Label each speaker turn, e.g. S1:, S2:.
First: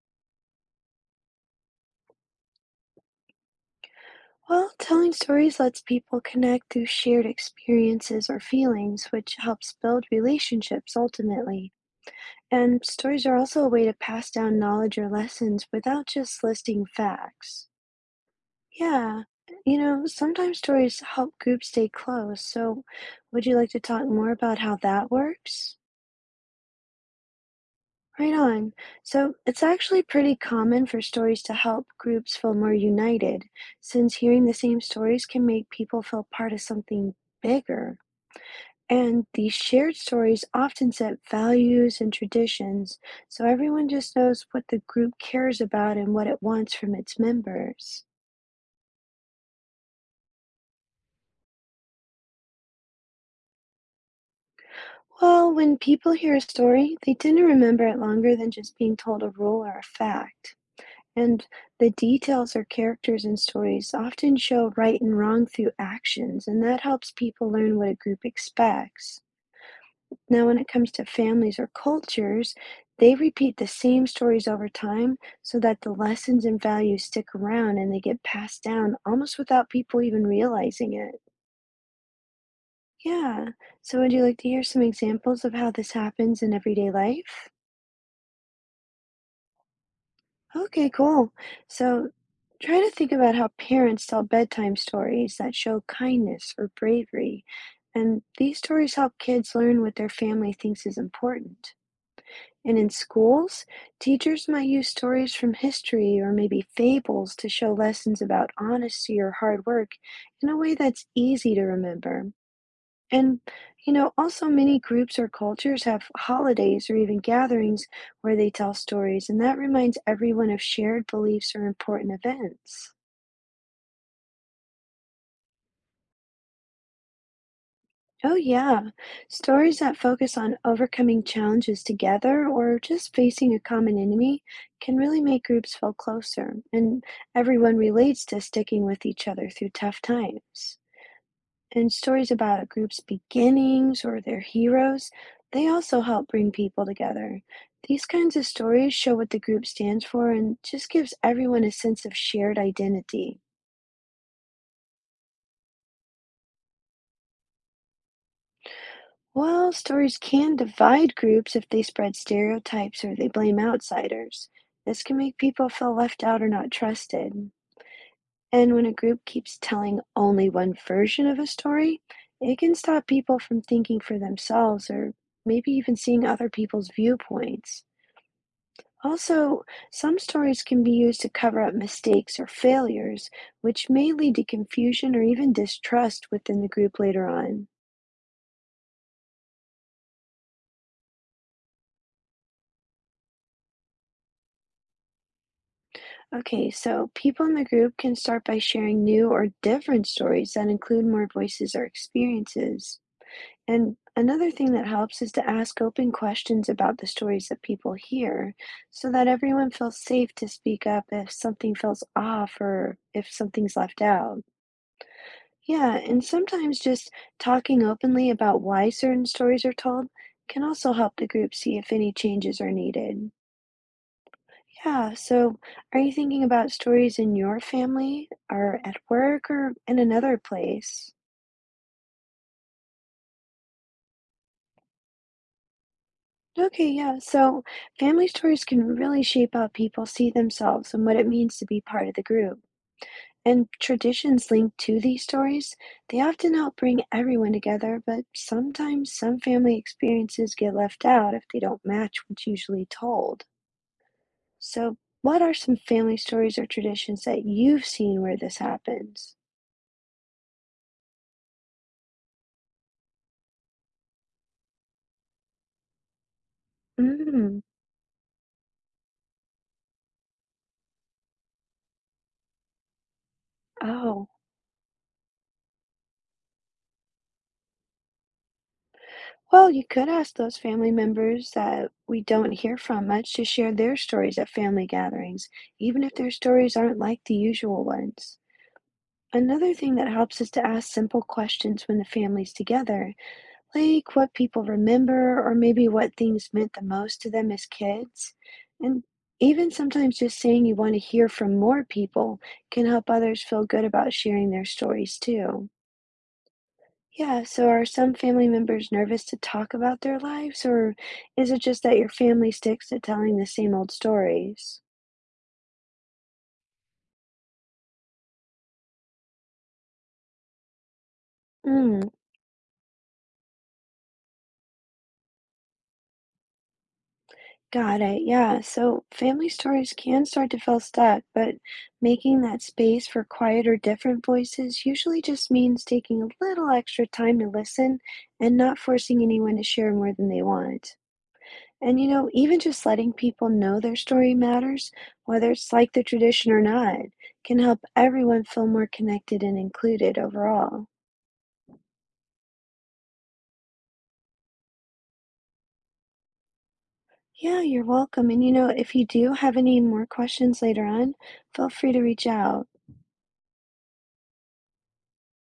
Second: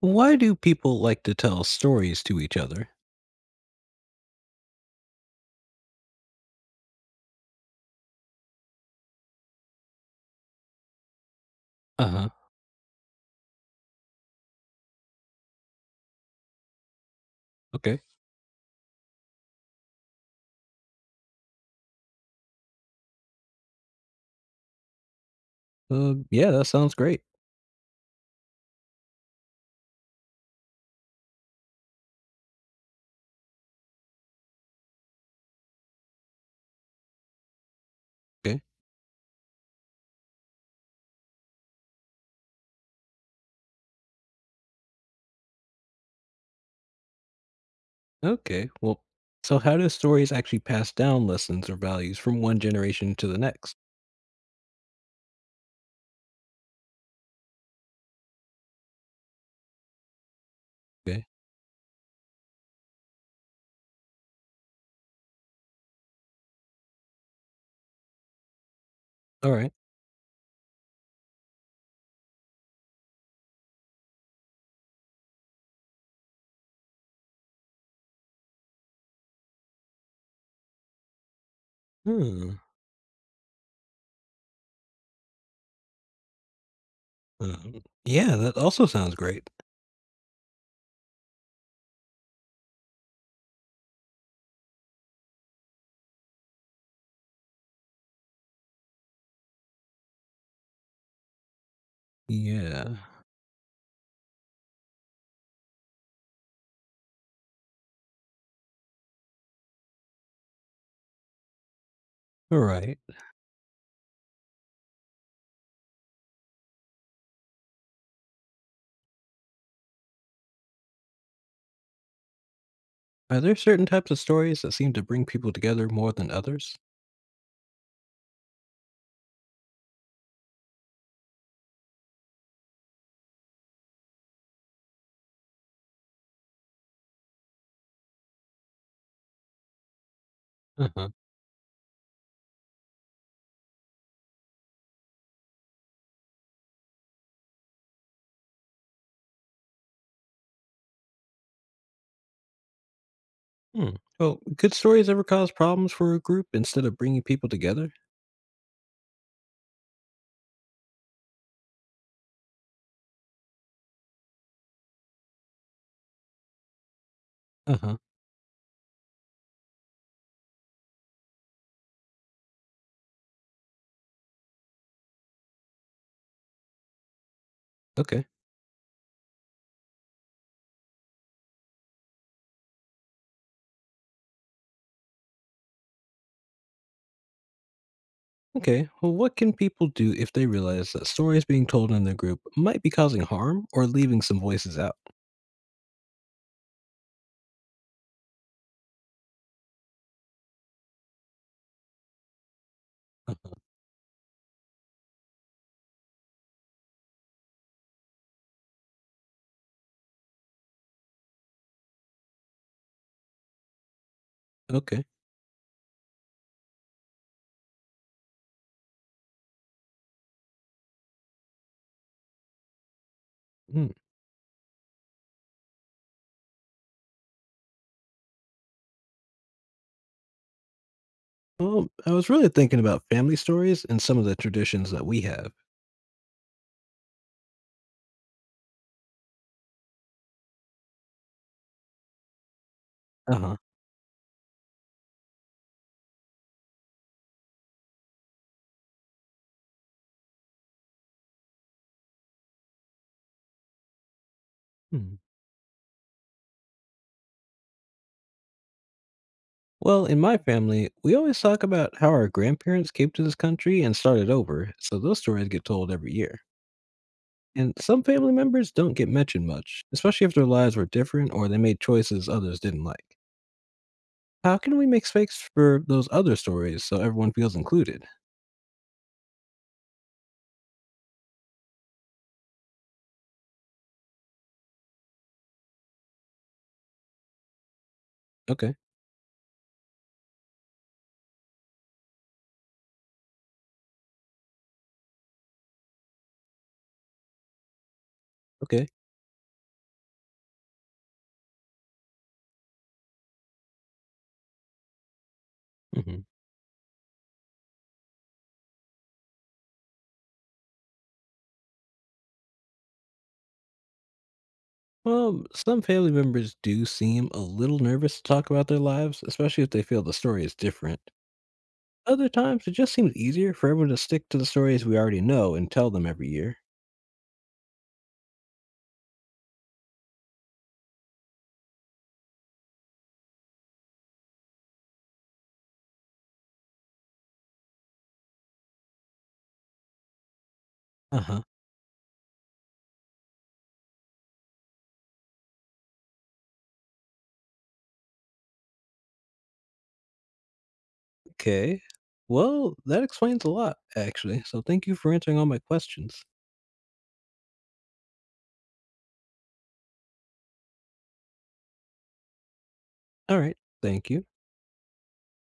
S1: Why do people like to tell stories to each other?
S2: Well, telling stories lets people connect through shared experiences or feelings, which helps build relationships ultimately.
S1: Uh huh.
S2: And stories are also a way to pass down knowledge or lessons without just listing facts.
S1: Okay.
S2: Yeah, sometimes stories help groups stay close. So, would you like to talk more about how that works?
S1: Yeah, that sounds great.
S2: Right on. So it's actually pretty common for stories to help groups feel more united, since hearing the same stories can make people feel part of something bigger.
S1: Okay.
S2: And these shared stories often set values and traditions, so everyone just knows what the group cares about and what it wants from its members.
S1: Okay. Well, so how do stories actually pass down lessons or values from one generation to the next?
S2: Well, when people hear a story, they tend to remember it longer than just being told a rule or a fact.
S1: Okay.
S2: And the details or characters in stories often show right and wrong through actions, and that helps people learn what a group expects.
S1: All right.
S2: Now, when it comes to families or cultures, they repeat the same stories over time so that the lessons and values stick around and they get passed down almost without people even realizing it.
S1: Hmm.
S2: Yeah. So, would you like to hear some examples of how this happens in everyday life?
S1: Yeah, that also sounds great.
S2: Okay, cool. So try to think about how parents tell bedtime stories that show kindness or bravery. And these stories help kids learn what their family thinks is important. And in
S1: Yeah.
S2: schools, teachers might use stories from history or maybe fables to show lessons about honesty or hard work in a way that's easy to remember.
S1: All right.
S2: And, also, many groups or cultures have holidays or even gatherings where they tell stories, and that reminds everyone of shared beliefs or important events.
S1: Are there certain types of stories that seem to bring people together more than others?
S2: Oh, yeah. Stories that focus on overcoming challenges together or just facing a common enemy can really make groups feel closer, and everyone relates to sticking with each other through tough times.
S1: Uh huh.
S2: And stories about a group's beginnings or their heroes, they also help bring people together. These kinds of stories show what the group stands for and just gives everyone a sense of shared identity.
S1: Hmm. Well, could stories ever cause problems for a group instead of bringing people together?
S2: While stories can divide groups if they spread stereotypes or they blame outsiders. This can make people feel left out or not trusted.
S1: Uh huh.
S2: And when a group keeps telling only one version of a story, it can stop people from thinking for themselves or maybe even seeing other people's viewpoints.
S1: Okay.
S2: Also, some stories can be used to cover up mistakes or failures, which may lead to confusion or even distrust within the group later on.
S1: Okay, well, what can people do if they realize that stories being told in their group might be causing harm or leaving some voices out?
S2: Okay, so people in the group can start by sharing new or different stories that include more voices or experiences.
S1: Uh-huh.
S2: And another thing that helps is to ask open questions about the stories that people hear so that everyone feels safe to speak up if something feels off or if something's left out.
S1: Okay.
S2: Yeah, and sometimes just talking openly about why certain stories are told can also help the group see if any changes are needed.
S1: Hmm.
S2: Yeah, so are you thinking about stories in your family or at work or in another place?
S1: Well, I was really thinking about family stories and some of the traditions that we have.
S2: Okay, yeah, so family stories can really shape how people see themselves and what it means to be part of the group.
S1: Uh huh.
S2: And traditions linked to these stories, they often help bring everyone together, but sometimes some family experiences get left out if they don't match what's usually told. So,
S1: Hmm.
S2: what are some family stories or traditions that you've seen where this happens?
S1: Well, in my family, we always talk about how our grandparents came to this country and started over, so those stories get told every year.
S2: Mm,
S1: And some family members don't get mentioned much, especially if their lives were different or they made choices others didn't like.
S2: oh.
S1: How can we make space for those other stories so everyone feels included?
S2: Well, you could ask those family members that we don't hear from much to share their stories at family gatherings, even if their stories aren't like the usual ones.
S1: Okay.
S2: Another thing that helps is to ask simple questions when the family's together, like what people remember or maybe what things meant the most to them as kids.
S1: Okay.
S2: And even sometimes just saying you want to hear from more people can help others feel good about sharing their stories too.
S1: Mhm.
S2: Yeah, so are some family members nervous to talk about their lives, or is it just that your family sticks to telling the same old stories?
S1: Well, some family members do seem a little nervous to talk about their lives, especially if they feel the story is different.
S2: Mm.
S1: Other times, it just seems easier for everyone to stick to the stories we already know and tell them every year.
S2: Got it. Yeah. So family stories can start to feel stuck, but making that space for quiet or different voices usually just means taking a little extra time to listen and not forcing anyone to share more than they want.
S1: Uh huh.
S2: Even just letting people know their story matters, whether it's like the tradition or not, can help everyone feel more connected and included overall.
S1: Okay. Well, that explains a lot, actually. So thank you for answering all my questions.
S2: Yeah, you're welcome. If you do have any more questions later on, feel free to reach out.
S1: All right. Thank you.